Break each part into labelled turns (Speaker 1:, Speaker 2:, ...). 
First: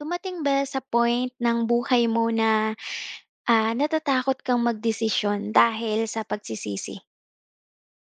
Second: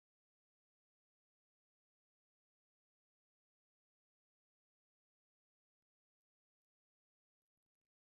Speaker 1: Dumating ba sa point ng buhay mo na, natatakot kang magdesisyon dahil sa pagsisisi?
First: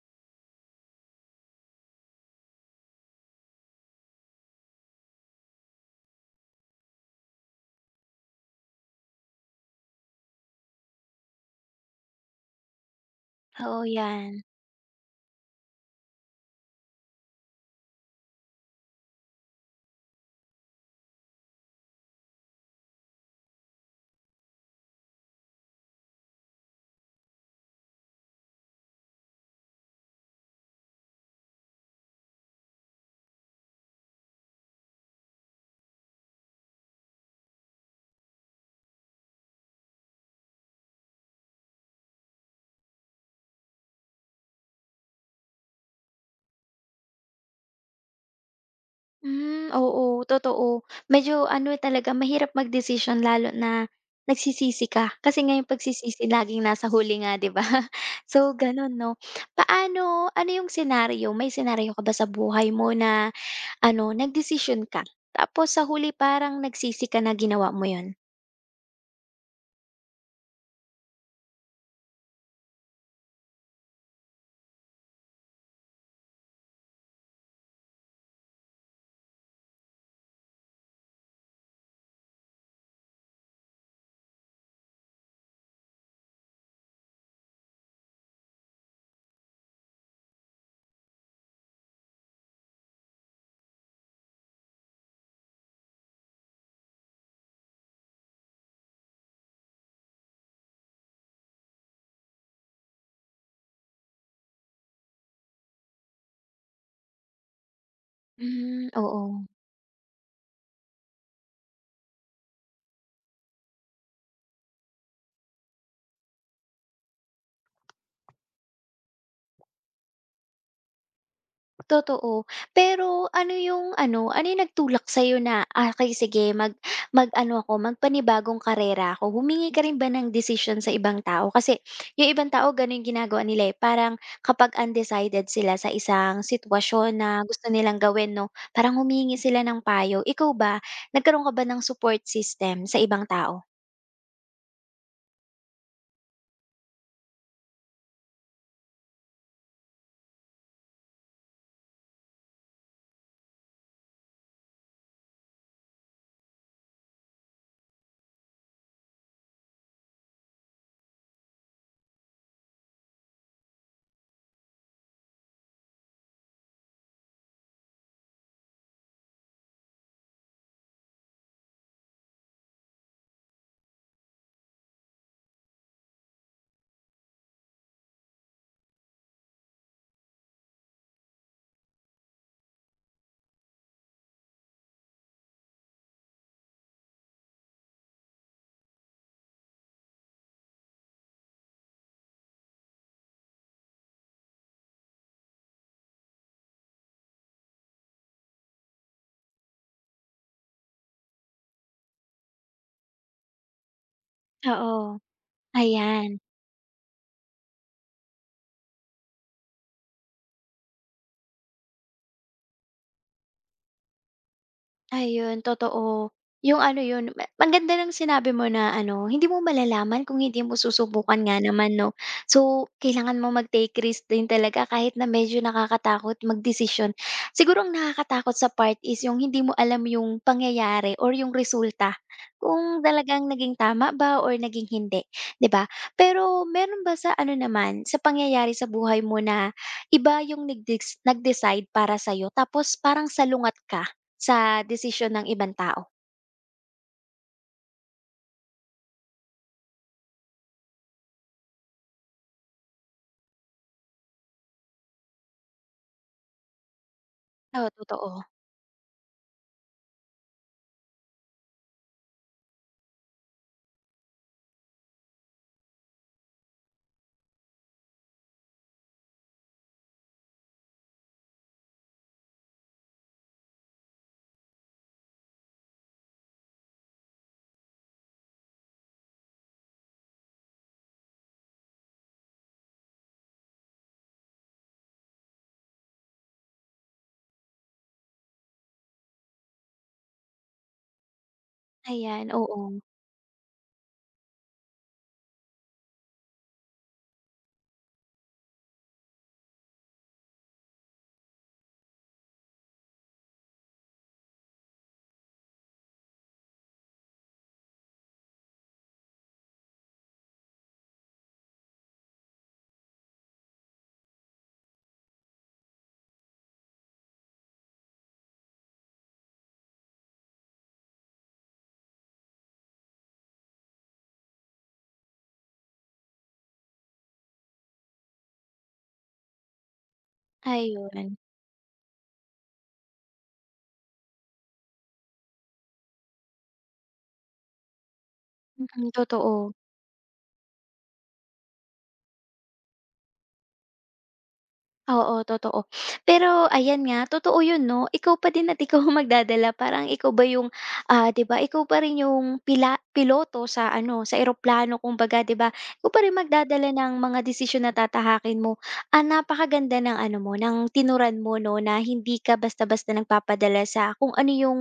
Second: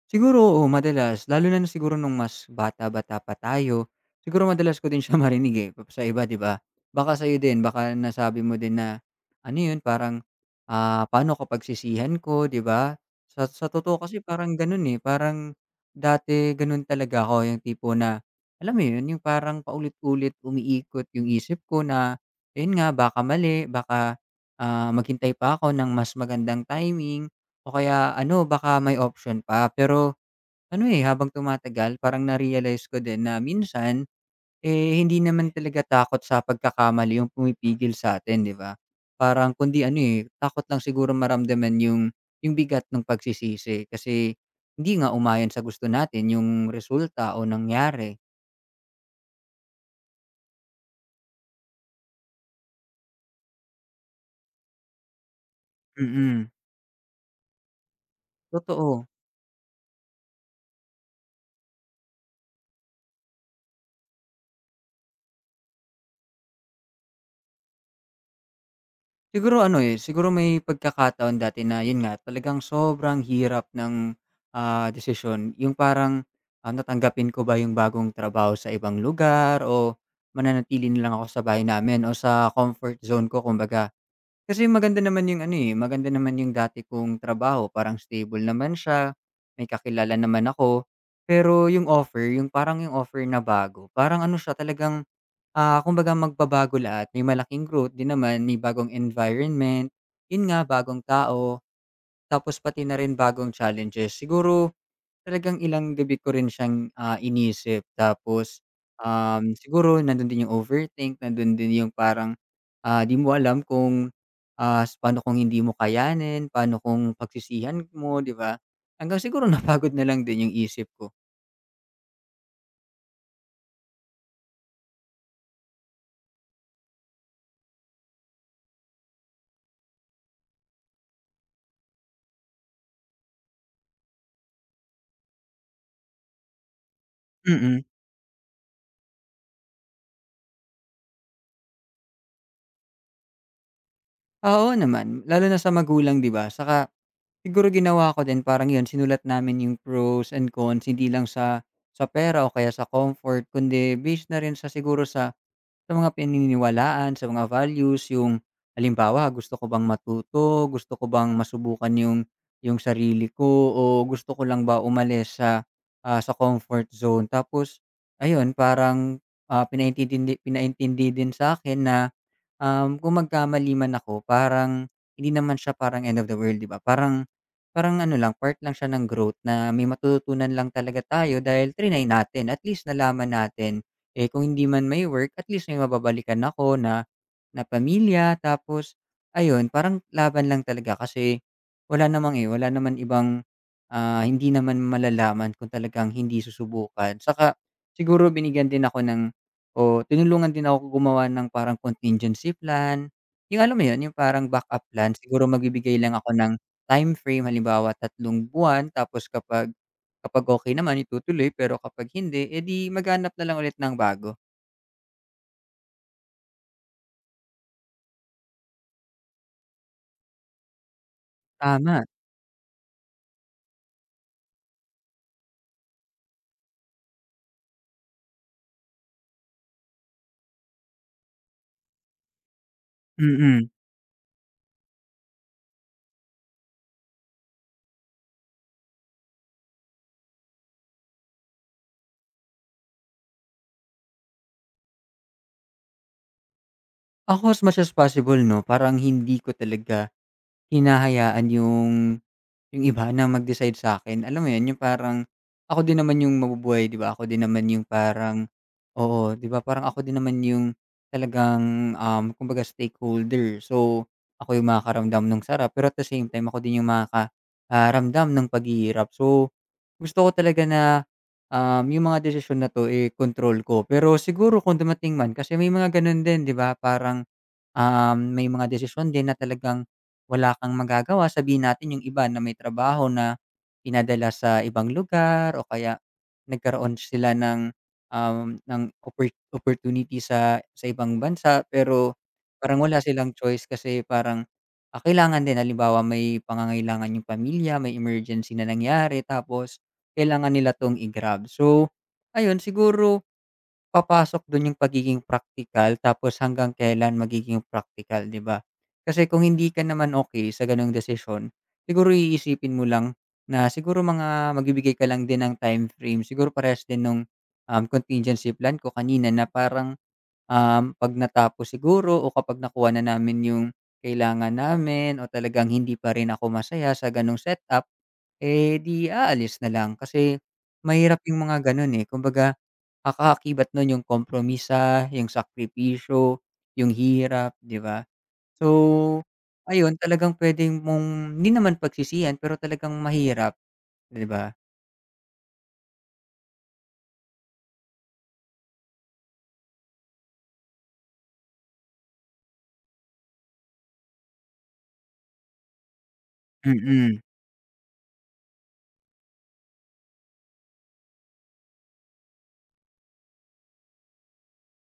Speaker 2: Siguro, oo, madalas. Lalo na nung siguro nung mas bata-bata pa tayo, siguro madalas ko din siya marinig, eh, sa iba, 'di ba? Baka sa'yo din, baka nasabi mo din na, ano yun, parang, paano ko pagsisihan ko, 'di ba? Sa
Speaker 1: Oo,
Speaker 2: totoo kasi
Speaker 1: 'yan.
Speaker 2: parang ganun, eh, parang dati ganun talaga ako, yung tipo na, alam mo yun, yung parang paulit-ulit umiikot yung isip ko na, ayun nga, baka mali, baka, maghintay pa ako ng mas magandang timing, o kaya ano, baka may option pa. Pero ano, eh, habang tumatagal parang na-realize ko din na minsan, eh, hindi naman talaga takot sa pagkakamali yung pumipigil sa atin, 'di ba? Parang kundi ano, eh, takot lang siguro maramdaman yung bigat ng pagsisisi kasi hindi nga umayon sa gusto natin yung resulta o nangyari.
Speaker 1: Oo, totoo. Medyo ano talaga, mahirap magdesisyon lalo na nagsisisi ka. Kasi nga yung pagsisisi
Speaker 2: Mm,
Speaker 1: laging nasa huli nga, 'di ba? So, gano'n
Speaker 2: totoo.
Speaker 1: 'no. Paano ano yung senaryo, may senaryo ka ba sa buhay mo na ano, nagdesisyon ka tapos sa huli parang nagsisi ka na ginawa mo yon.
Speaker 2: Siguro ano, eh, siguro may pagkakataon dati na yun nga talagang sobrang hirap ng, desisyon. Yung parang, tatanggapin ko ba yung bagong trabaho sa ibang lugar o mananatili na lang ako sa bahay namin o sa comfort zone ko kumbaga. Kasi maganda naman yung ano, eh, maganda naman yung dati kong trabaho parang stable naman siya, may kakilala naman ako. Pero yung offer, yung parang yung offer na bago, parang ano siya talagang, kumbaga magbabago lahat. May malaking growth din naman, may bagong environment, yun nga, bagong tao, tapos pati na rin bagong challenges. Siguro talagang ilang gabi ko rin siyang, inisip tapos,
Speaker 1: Oo.
Speaker 2: siguro nandun din yung overthink, nandun din yung parang, di mo alam kung, paano kung hindi mo kayanin, paano kung pagsisihan mo, di ba? Hanggang siguro napagod na lang din yung isip ko.
Speaker 1: Totoo. Pero ano yung ano, ano yung nagtulak sa'yo na, "Ah, okey sige mag mag-ano ako, magpanibagong karera ako." Humingi ka rin ba ng decision sa ibang tao? Kasi yung ibang tao gano'n yung ginagawa nila, eh, parang kapag undecided sila sa isang sitwasyon na gusto
Speaker 2: Mm.
Speaker 1: nilang gawin 'no, parang humingi sila ng payo. Ikaw ba, nagkaroon ka ba ng support system sa ibang tao?
Speaker 2: Oo naman, lalo na sa magulang, di ba? Saka siguro ginawa ko din parang 'yun sinulat namin yung pros and cons hindi lang sa pera o kaya sa comfort kundi based na rin sa siguro sa mga pininiwalaan, sa mga values yung halimbawa gusto ko bang matuto, gusto ko bang masubukan yung sarili ko o gusto ko lang ba umalis sa comfort zone. Tapos ayun parang, pinaintintindi din sa'kin na. Kung magkamali man ako parang hindi naman siya parang end of the world, 'di ba? Parang parang ano lang, part lang siya ng growth na may matututunan lang talaga tayo dahil triny natin. At least nalaman natin, eh, kung hindi man may work at least may mababalikan ako na na pamilya. Tapos ayun, parang laban lang talaga kasi wala namang, eh, wala naman ibang, hindi naman malalaman kung talagang hindi susubukan. Saka siguro binigyan din ako ng, oo, tinulungan din ako gumawa ng parang contingency plan, yung alam mo yun, yung parang backup plan.
Speaker 1: Oo,
Speaker 2: Siguro magbibigay lang
Speaker 1: ayan.
Speaker 2: ako ng time frame halimbawa 3 buwan tapos kapag kapag okay naman itutuloy pero kapag hindi, edi di maghahanap na lang ulit ng bago.
Speaker 1: Ayun, totoo. Yung ano yun, ma ang ng sinabi mo na ano, hindi mo malalaman kung hindi mo susubukan nga naman
Speaker 2: Tama,
Speaker 1: 'no. So, kailangan mo mag-take risk din talaga kahit na medyo nakakatakot magdesisyon. Siguro ang nakakatakot sa part is yung hindi mo alam yung pangyayari or yung resulta, kung talagang
Speaker 2: mm.
Speaker 1: naging tama ba or naging hindi, 'di ba? Pero meron ba sa ano naman, sa pangyayari sa buhay mo na iba yung nagdes nag-decide para sa'yo tapos parang salungat ka? Sa desisyon ng ibang tao.
Speaker 2: Ako as much as possible 'no, parang hindi ko talaga hinahayaan yung iba na mag-decide sa'kin, alam mo yun, yung parang ako din naman yung mabubuhay, 'di ba? Ako din naman yung
Speaker 1: Oo, totoo.
Speaker 2: parang oo, 'di ba, parang ako din naman yung talagang, kumbaga stakeholder. So, ako yung makakaramdam nung sarap, pero at the same time ako din yung makakaramdam ng paghihirap. So, gusto ko talaga na, yung mga desisyon na 'to, eh, kontrol ko. Pero siguro kung dumating man kasi may mga ganon din, 'di ba, parang. May mga desisyon din na talagang wala kang magagawa. Sabihin natin yung iba na may trabaho na pinadala sa ibang lugar o kaya nagkaroon sila ng, um, ng oppor opportunity sa ibang bansa, pero
Speaker 1: Ayan,
Speaker 2: parang
Speaker 1: oo.
Speaker 2: wala silang choice kasi parang, kailangan din. Halimbawa, may pangangailangan yung pamilya, may emergency na nangyari tapos kailangan nila 'tong i-grab. So, ayun siguro papasok dun yung pagiging praktikal tapos hanggang kailan magiging praktikal, 'di ba? Kasi kung hindi ka naman okay sa gano'ng desisyon, siguro iisipin mo lang na siguro mga magbibigay ka lang din ng time frame, siguro parehas din nung, contingency plan ko kanina na parang. 'Pag natapos siguro o kapag nakuha na namin yung kailangan namin o talagang hindi pa rin ako masaya sa gano'ng setup, eh, 'di aalis na lang. Kasi mahirap
Speaker 1: Ayun,
Speaker 2: yung mga gano'n, eh. Kumbaga, ang kaakibat no'n yung kompromisa, yung sakripisyo, yung hirap, 'di ba?
Speaker 1: mm,
Speaker 2: So,
Speaker 1: totoo.
Speaker 2: ayun talagang puwede mong hindi naman pagsisihan pero talagang mahirap, 'di ba?
Speaker 1: Oo, totoo. Pero ayan nga, totoo 'yun 'no, ikaw pa din at ikaw ang magdadala parang ikaw ba yung, 'di ba, ikaw pa rin yung piloto sa ano, sa eroplano kumbaga 'di ba? Ikaw pa rin magdadala ng
Speaker 2: Mm.
Speaker 1: mga desisyon na tatahakin mo. Ah, napakaganda ng ano mo, ng tinuran mo 'no, na hindi ka basta-basta nagpapadala sa kung ano yung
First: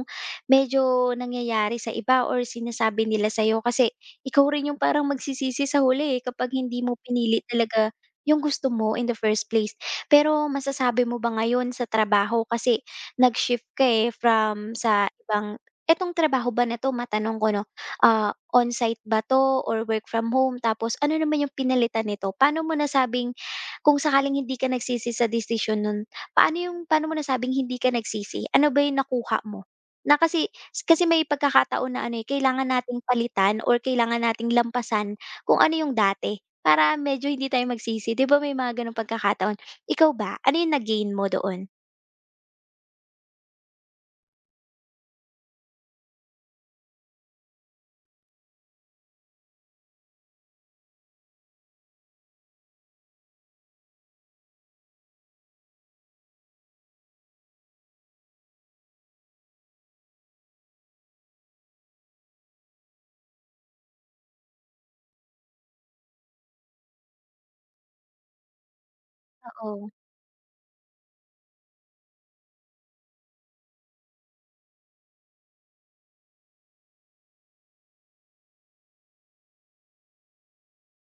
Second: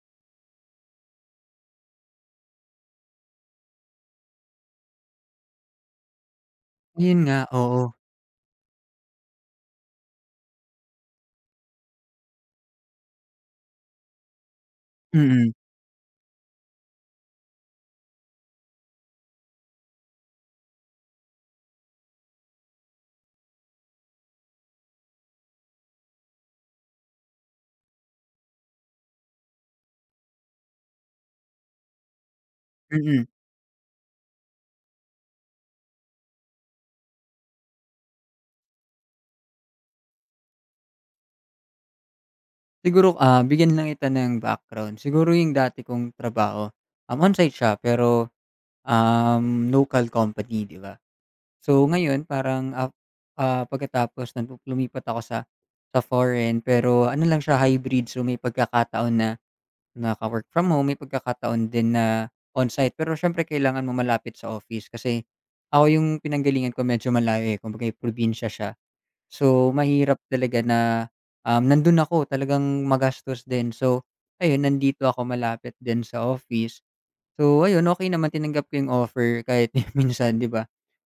Speaker 1: medyo nangyayari sa iba or sinasabi nila sa'yo kasi ikaw rin yung parang magsisisi sa huli, eh, kapag hindi mo
Speaker 2: Ayun nga,
Speaker 1: pinili
Speaker 2: oo.
Speaker 1: talaga yung gusto mo in the first place. Pero masasabi mo ba ngayon sa trabaho kasi nag-shift ka, eh, from sa
Speaker 2: Mm,
Speaker 1: ibang etong trabaho ba na 'to matanong ko 'no, ah, on-site ba 'to or work from home? Tapos ano naman yung pinalitan nito? Paano mo nasabing kung sakaling hindi ka nagsisi sa desisyon nun, paano yung paano mo nasabing hindi ka nagsisi? Ano ba yung nakuha mo? Na kasi kasi may pagkakataon na ano, eh, kailangan nating
Speaker 2: mm.
Speaker 1: palitan or kailangan nating lampasan kung ano yung dati para medyo hindi tayo magsisi. 'Di ba may mga gano'ng pagkakataon? Ikaw ba, ano yung na-gain mo doon?
Speaker 2: Siguro, bigyan lang kita ng background. Siguro yung dati kong trabaho, on-site siya pero, local company, 'di ba? So ngayon parang, pagkatapos nun lumipat ako sa foreign pero ano lang siya hybrid. So may pagkakataon na naka-work from home, may pagkakataon din na on-site. Pero siyempre kailangan mo malapit sa office kasi ako yung pinanggalingan ko medyo malayo, eh, kumbaga eh, probinsya siya. So,
Speaker 1: Oo.
Speaker 2: mahirap talaga na, nandun ako talagang magastos din. So, ayun nandito ako malapit din sa office. So, ayun okey naman tinanggap ko yung offer kahit minsan 'di ba,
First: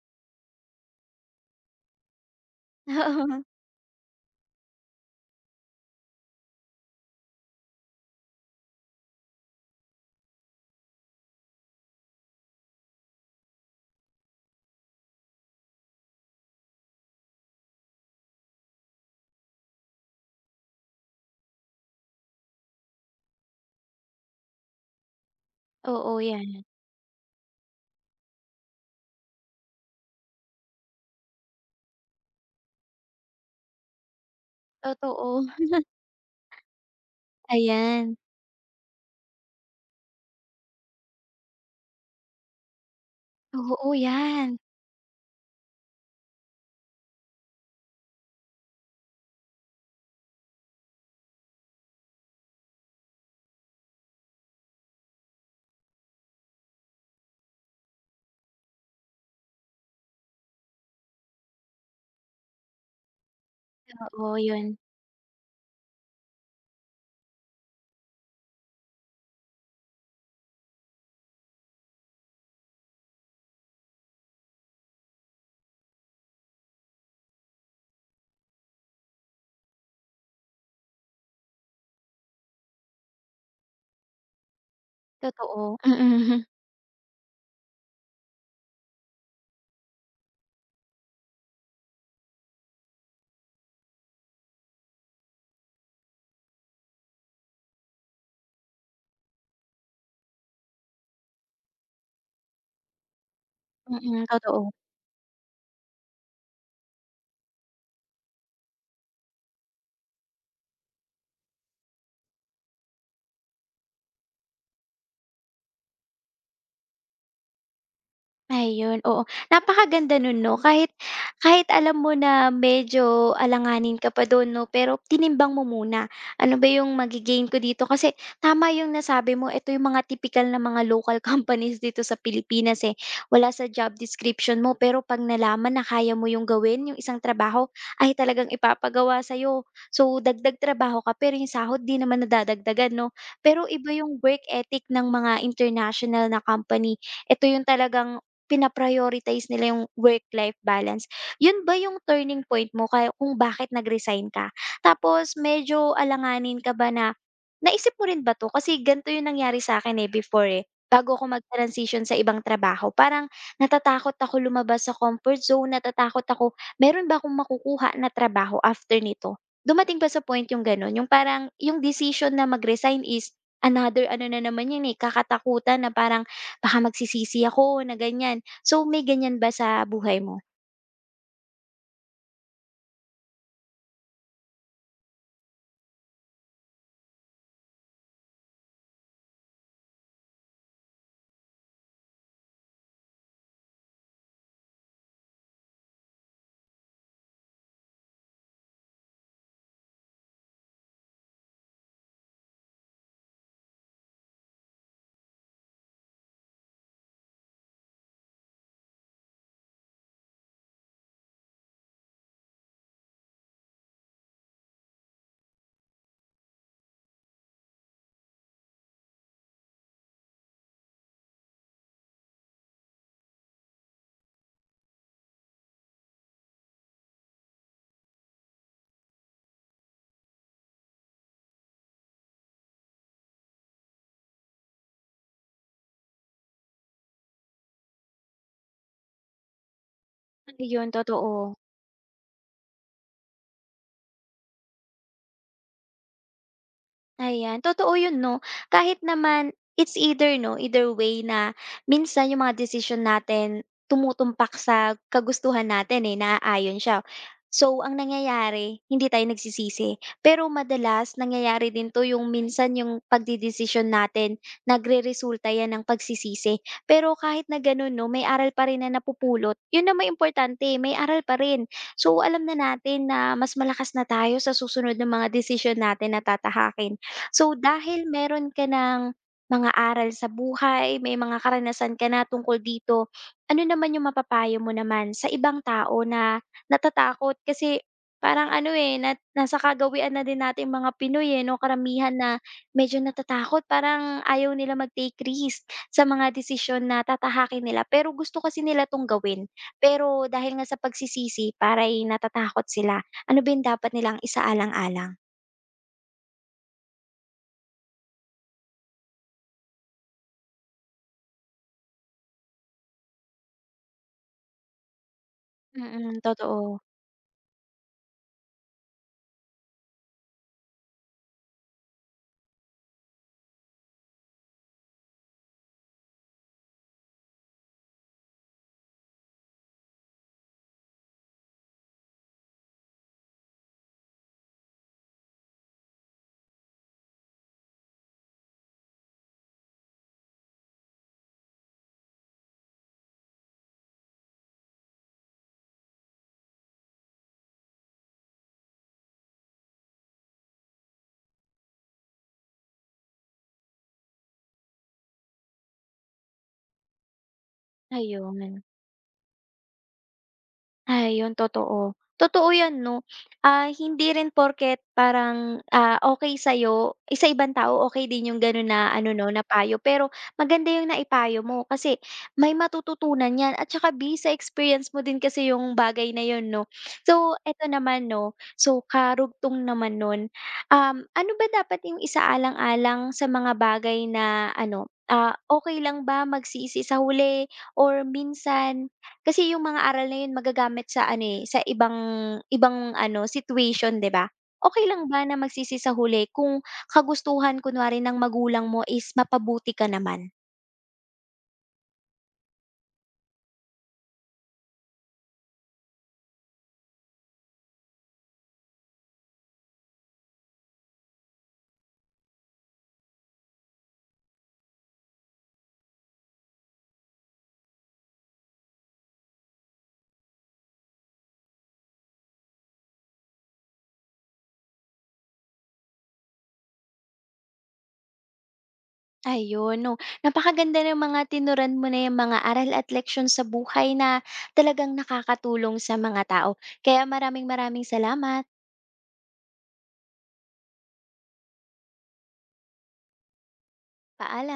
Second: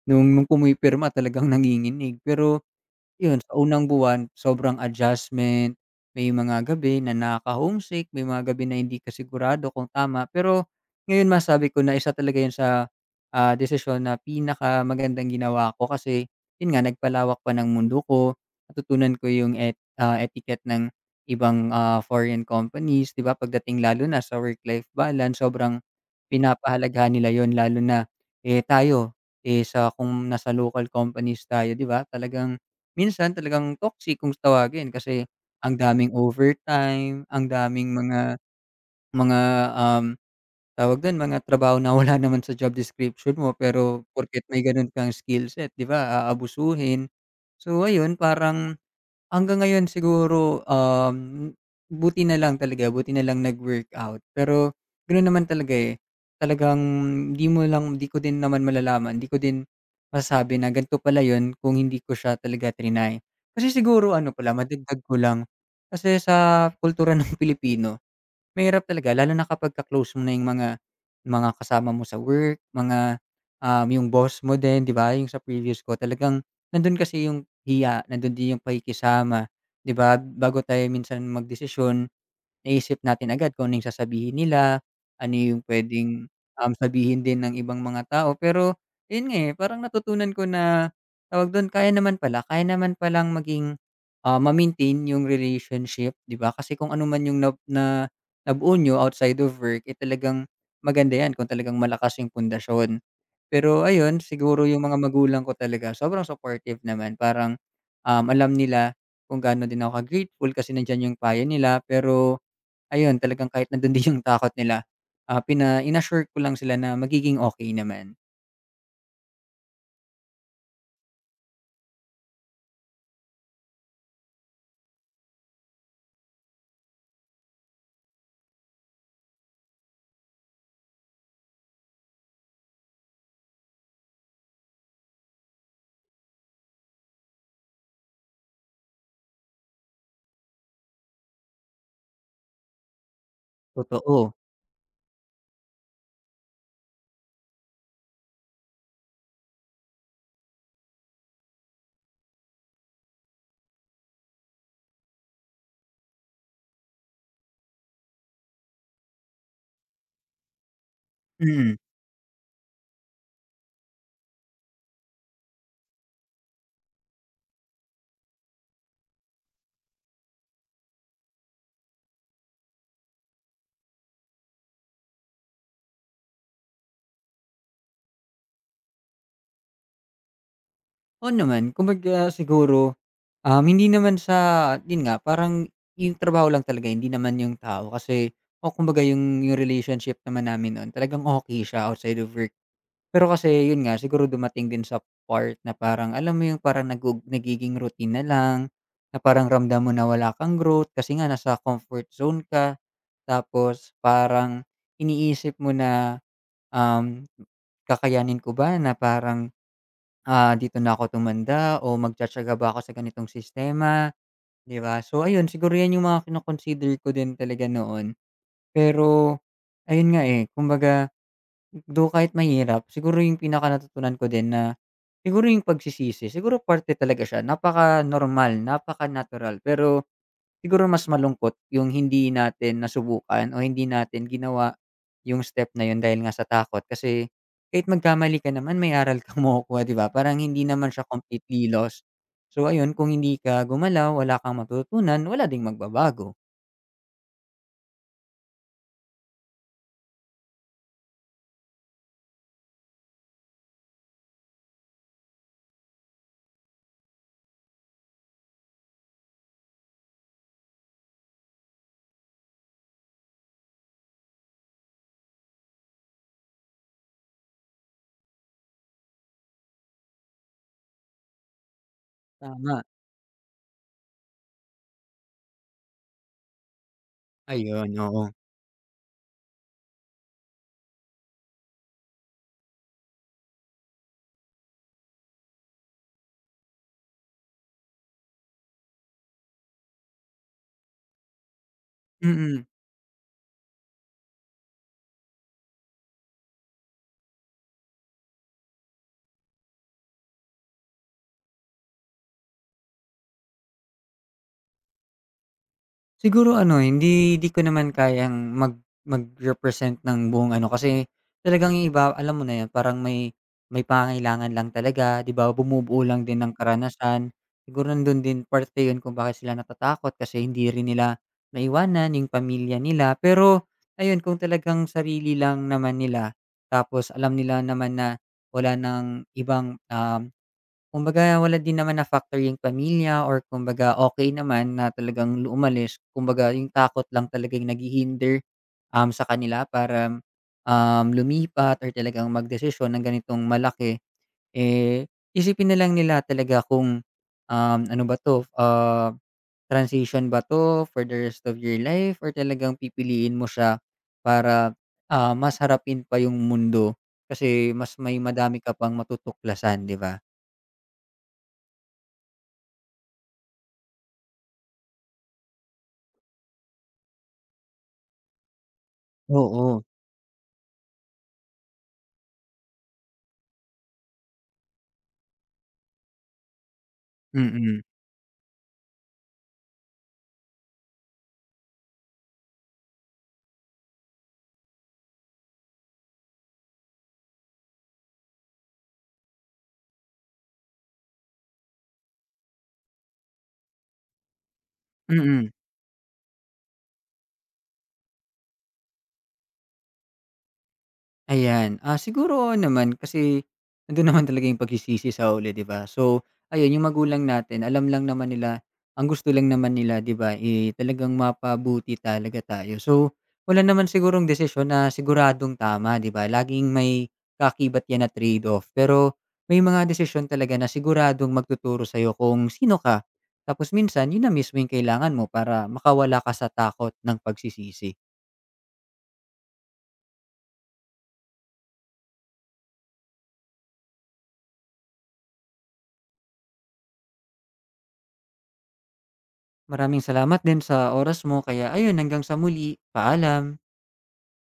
Speaker 2: nung pumipirma talagang nanginginig pero yun, sa unang buwan sobrang adjustment, may mga gabi na nakaka-homesick, may mga gabi na hindi ka sigurado kung tama. Pero ngayon masabi ko na isa talaga yun sa, desisyon na pinakamagandang ginawa ko kasi yun nga nagpalawak pa ng mundo ko, natutunan ko yung etiquette ng ibang, foreign companies, 'di ba, pagdating lalo na sa work-life balance sobrang
Speaker 1: Oo, oo, yan.
Speaker 2: pinapahalagahan nila yon lalo na, eh, tayo, eh, sa kung nasa local companies tayo, 'di ba, talagang minsan talagang toxic kung tawagin kasi
Speaker 1: Totoo.
Speaker 2: ang daming overtime, ang daming
Speaker 1: Ayan.
Speaker 2: mga mga, um, tawag dun, mga trabaho na wala naman sa job description mo
Speaker 1: Oo,
Speaker 2: pero porket
Speaker 1: yan.
Speaker 2: may ganun kang skill set, 'di ba, aabusuhin. So ayun, parang, hanggang ngayon siguro, buti na lang talaga, buti na lang nag-workout. Pero gano'n naman talaga, eh, talagang di mo lang di ko din naman malalaman, di ko din masasabi na ganito pala yon kung hindi ko siya talaga triny. Kasi siguro ano
Speaker 1: Oo,
Speaker 2: pala,
Speaker 1: yun.
Speaker 2: madagdag ko lang, kasi sa kultura ng Pilipino mahirap talaga lalo na kapagka close mo na yung mga kasama mo sa work, yung boss mo din, 'di ba? Yung sa previous ko talagang nandun kasi yung hiya, nandun din yung pakikisama, 'di ba? Bago tayo minsan magdesisyon, naisip natin agad kung ano yung sasabihin nila, ano yung
Speaker 1: Totoo.
Speaker 2: puwedeng,
Speaker 1: Mm.
Speaker 2: sabihin din ng ibang mga tao. Pero ayun nga, eh, parang natutunan ko na, tawag don, kaya naman palang maging, ma-maintain yung relationship, 'di ba? Kasi kung ano man yung nabuo niyo outside of work, eh, talagang maganda 'yan kung talagang malakas yung pundasyon. Pero ayun,
Speaker 1: Mm,
Speaker 2: siguro
Speaker 1: totoo.
Speaker 2: yung mga magulang ko talaga sobrang supportive naman. Parang, alam nila kung gaano din ako ka-grateful kasi nandiyan yung payo nila. Pero ayun, talagang kahit nando'n din yung takot nila, pina in-assure ko lang sila na magiging okey naman.
Speaker 1: Ayun, oo. Napakaganda nun 'no, kahit kahit alam mo na medyo alanganin ka pa dun 'no, pero tinimbang mo muna, ano ba yung mage ko dito? Kasi tama yung nasabi mo, ito yung mga tipikal na mga local companies dito sa Pilipinas, eh. Wala sa job description mo, pero 'pag nalaman na kaya mo yung gawin, yung isang trabaho, ay talagang ipapagawa sa'yo. So, dagdag trabaho ka, pero yung sahod 'di naman nadadagdagan 'no. Pero iba
Speaker 2: Totoo,
Speaker 1: yung work ethic ng mga international na company. Ito yung talagang pina nila yung work-life balance. Yun ba yung turning point mo kaya kung bakit nag-resign ka? Tapos medyo alanganin ka ba na, "Naisip mo rin ba 'to?" Kasi ganito yung nangyari sa akin eh, before, eh, bago ako
Speaker 2: mm.
Speaker 1: mag-transition sa ibang trabaho. Parang natatakot ako lumabas sa comfort zone, natatakot ako, meron ba akong makukuha na trabaho after nito? Dumating pa sa point yung gano'n, yung parang yung decision na mag-resign is another ano na naman yun, eh, katatakutan na parang baka magsisisi ako na ganyan. So, may ganyan ba sa buhay mo?
Speaker 2: Oo naman, kumbaga siguro, hindi naman sa yun nga, parang yung trabaho lang talaga, hindi naman yung tao kasi o kumbaga yung relationship naman namin no'n talagang okey siya outside of work. Pero kasi yun nga, siguro dumating din sa part na parang alam mo yung parang nagiging routine na lang, na parang ramdam mo na wala kang growth kasi nga nasa comfort zone ka. Tapos parang iniisip mo na, um, kakayanin ko ba na parang, dito na ako tumanda o magtitiyaga ba ako sa ganitong sistema, 'di ba? So ayun, siguro 'yan yung mga kino-consider ko din talaga noon. Pero ayun nga, eh, kumbaga do kahit mahirap siguro yung pinaka-natutunan ko din na siguro yung pagsisisi, siguro parte talaga siya, napaka-normal, napaka-natural pero siguro mas malungkot yung hindi natin nasubukan o hindi natin ginawa yung step na yun dahil nga sa takot kasi kahit magkamali ka naman may aral kang makukuha, 'di ba? Parang hindi
Speaker 1: Ayun,
Speaker 2: naman siya
Speaker 1: totoo.
Speaker 2: completely lost. So ayun, kung hindi ka gumalaw, wala kang matutunan wala ding magbabago.
Speaker 1: Ayan, totoo yun 'no. Kahit naman it's either 'no, either way na minsan yung mga desisyon natin tumutumpak sa kagustuhan natin, eh, naaayon siya. So, ang nangyayari hindi tayo nagsisisi. Pero madalas nangyayari din 'to yung minsan yung pagdedesisyon natin nagreresulta 'yan ng pagsisisi. Pero kahit na gano'n 'no, may aral pa rin na napupulot. Yun na may importante, eh, may aral pa rin. So, alam na
Speaker 2: Tama,
Speaker 1: natin na mas malakas na tayo sa susunod ng mga desisyon natin na tatahakin. So,
Speaker 2: ayun,
Speaker 1: dahil
Speaker 2: oo.
Speaker 1: meron ka ng mga aral sa buhay, may mga karanasan ka na tungkol dito, ano naman yung mapapayo mo naman sa ibang tao na natatakot? Kasi parang ano eh, na, nasa kagawian na din natin mga Pinoy eh, no? Karamihan na
Speaker 2: Mm.
Speaker 1: medyo natatakot, parang ayaw nila mag-take risk sa mga desisyon na tatahakin nila. Pero gusto kasi nila tong gawin. Pero dahil nga sa pagsisisi, parang natatakot sila. Ano ba yung dapat nilang isaalang-alang?
Speaker 2: Siguro ano, hindi hindi ko naman kayang mag-represent ng buong ano, kasi talagang yung iba alam mo na yun parang may pangangailangan lang talaga, 'di ba?
Speaker 1: Mm,
Speaker 2: Bumubuo
Speaker 1: mm,
Speaker 2: lang din ng
Speaker 1: totoo.
Speaker 2: karanasan. Siguro nandun din parte yun kung bakit sila natatakot kasi hindi rin nila naiwanan yung pamilya nila. Pero ayun, kung talagang sarili lang naman nila tapos alam nila naman na wala ng ibang, kumbaga wala din naman na-factor yung pamilya or kumbaga okay naman na talagang umalis, kumbaga yung takot lang talaga yung naghihinder, sa kanila para, lumipat or talagang magdesisyon ng ganitong malaki. Eh, isipin na lang nila talaga kung, ano ba 'to, transition ba 'to for the rest of your life or talagang pipiliin mo siya para, mas harapin pa yung mundo kasi mas may madami
Speaker 1: Ayun.
Speaker 2: ka pang matutuklasan, 'di ba?
Speaker 1: Ayun, totoo. Totoo 'yan 'no. Ah, hindi rin porket parang, ah, okay sa'yo, eh, sa ibang tao okay din yung gano'n na ano 'no, na payo.
Speaker 2: Oo.
Speaker 1: Pero maganda yung naipayo mo kasi may matututunan 'yan at saka based sa experience mo din kasi yung bagay na yun 'no. So, eto
Speaker 2: Mm,
Speaker 1: naman 'no, so karugtong naman nun, ano ba dapat yung isaalang-alang sa mga bagay na ano, ah, okay lang ba magsisi sa huli or minsan kasi yung mga aral na yun magagamit sa ano, eh, sa ibang ibang ano, situation, 'di ba? Okey lang ba na
Speaker 2: mm.
Speaker 1: magsisi sa huli kung kagustuhan kunwari ng magulang mo is mapabuti ka naman?
Speaker 2: Ayan, siguro oo naman kasi nandun naman talaga yung pagsisisi sa huli, 'di ba? So, ayun yung magulang natin alam lang naman nila ang gusto lang naman nila, 'di ba, eh, talagang mapabuti talaga tayo. So, wala naman sigurong desisyon na siguradong tama, 'di ba? Laging may kakibat 'yan na trade-off. Pero may mga desisyon talaga na siguradong magtuturo sa'yo kung sino ka. Tapos minsan yun na mismo yung kailangan mo para makawala ka sa takot ng pagsisisi.
Speaker 1: Ayun 'no, napakaganda ng mga tinuran mo na yang mga aral at leksiyon sa buhay na talagang nakakatulong sa mga tao. Kaya maraming maraming salamat.
Speaker 2: Maraming salamat din sa oras mo kaya ayun hanggang sa muli, paalam.
Speaker 1: Paala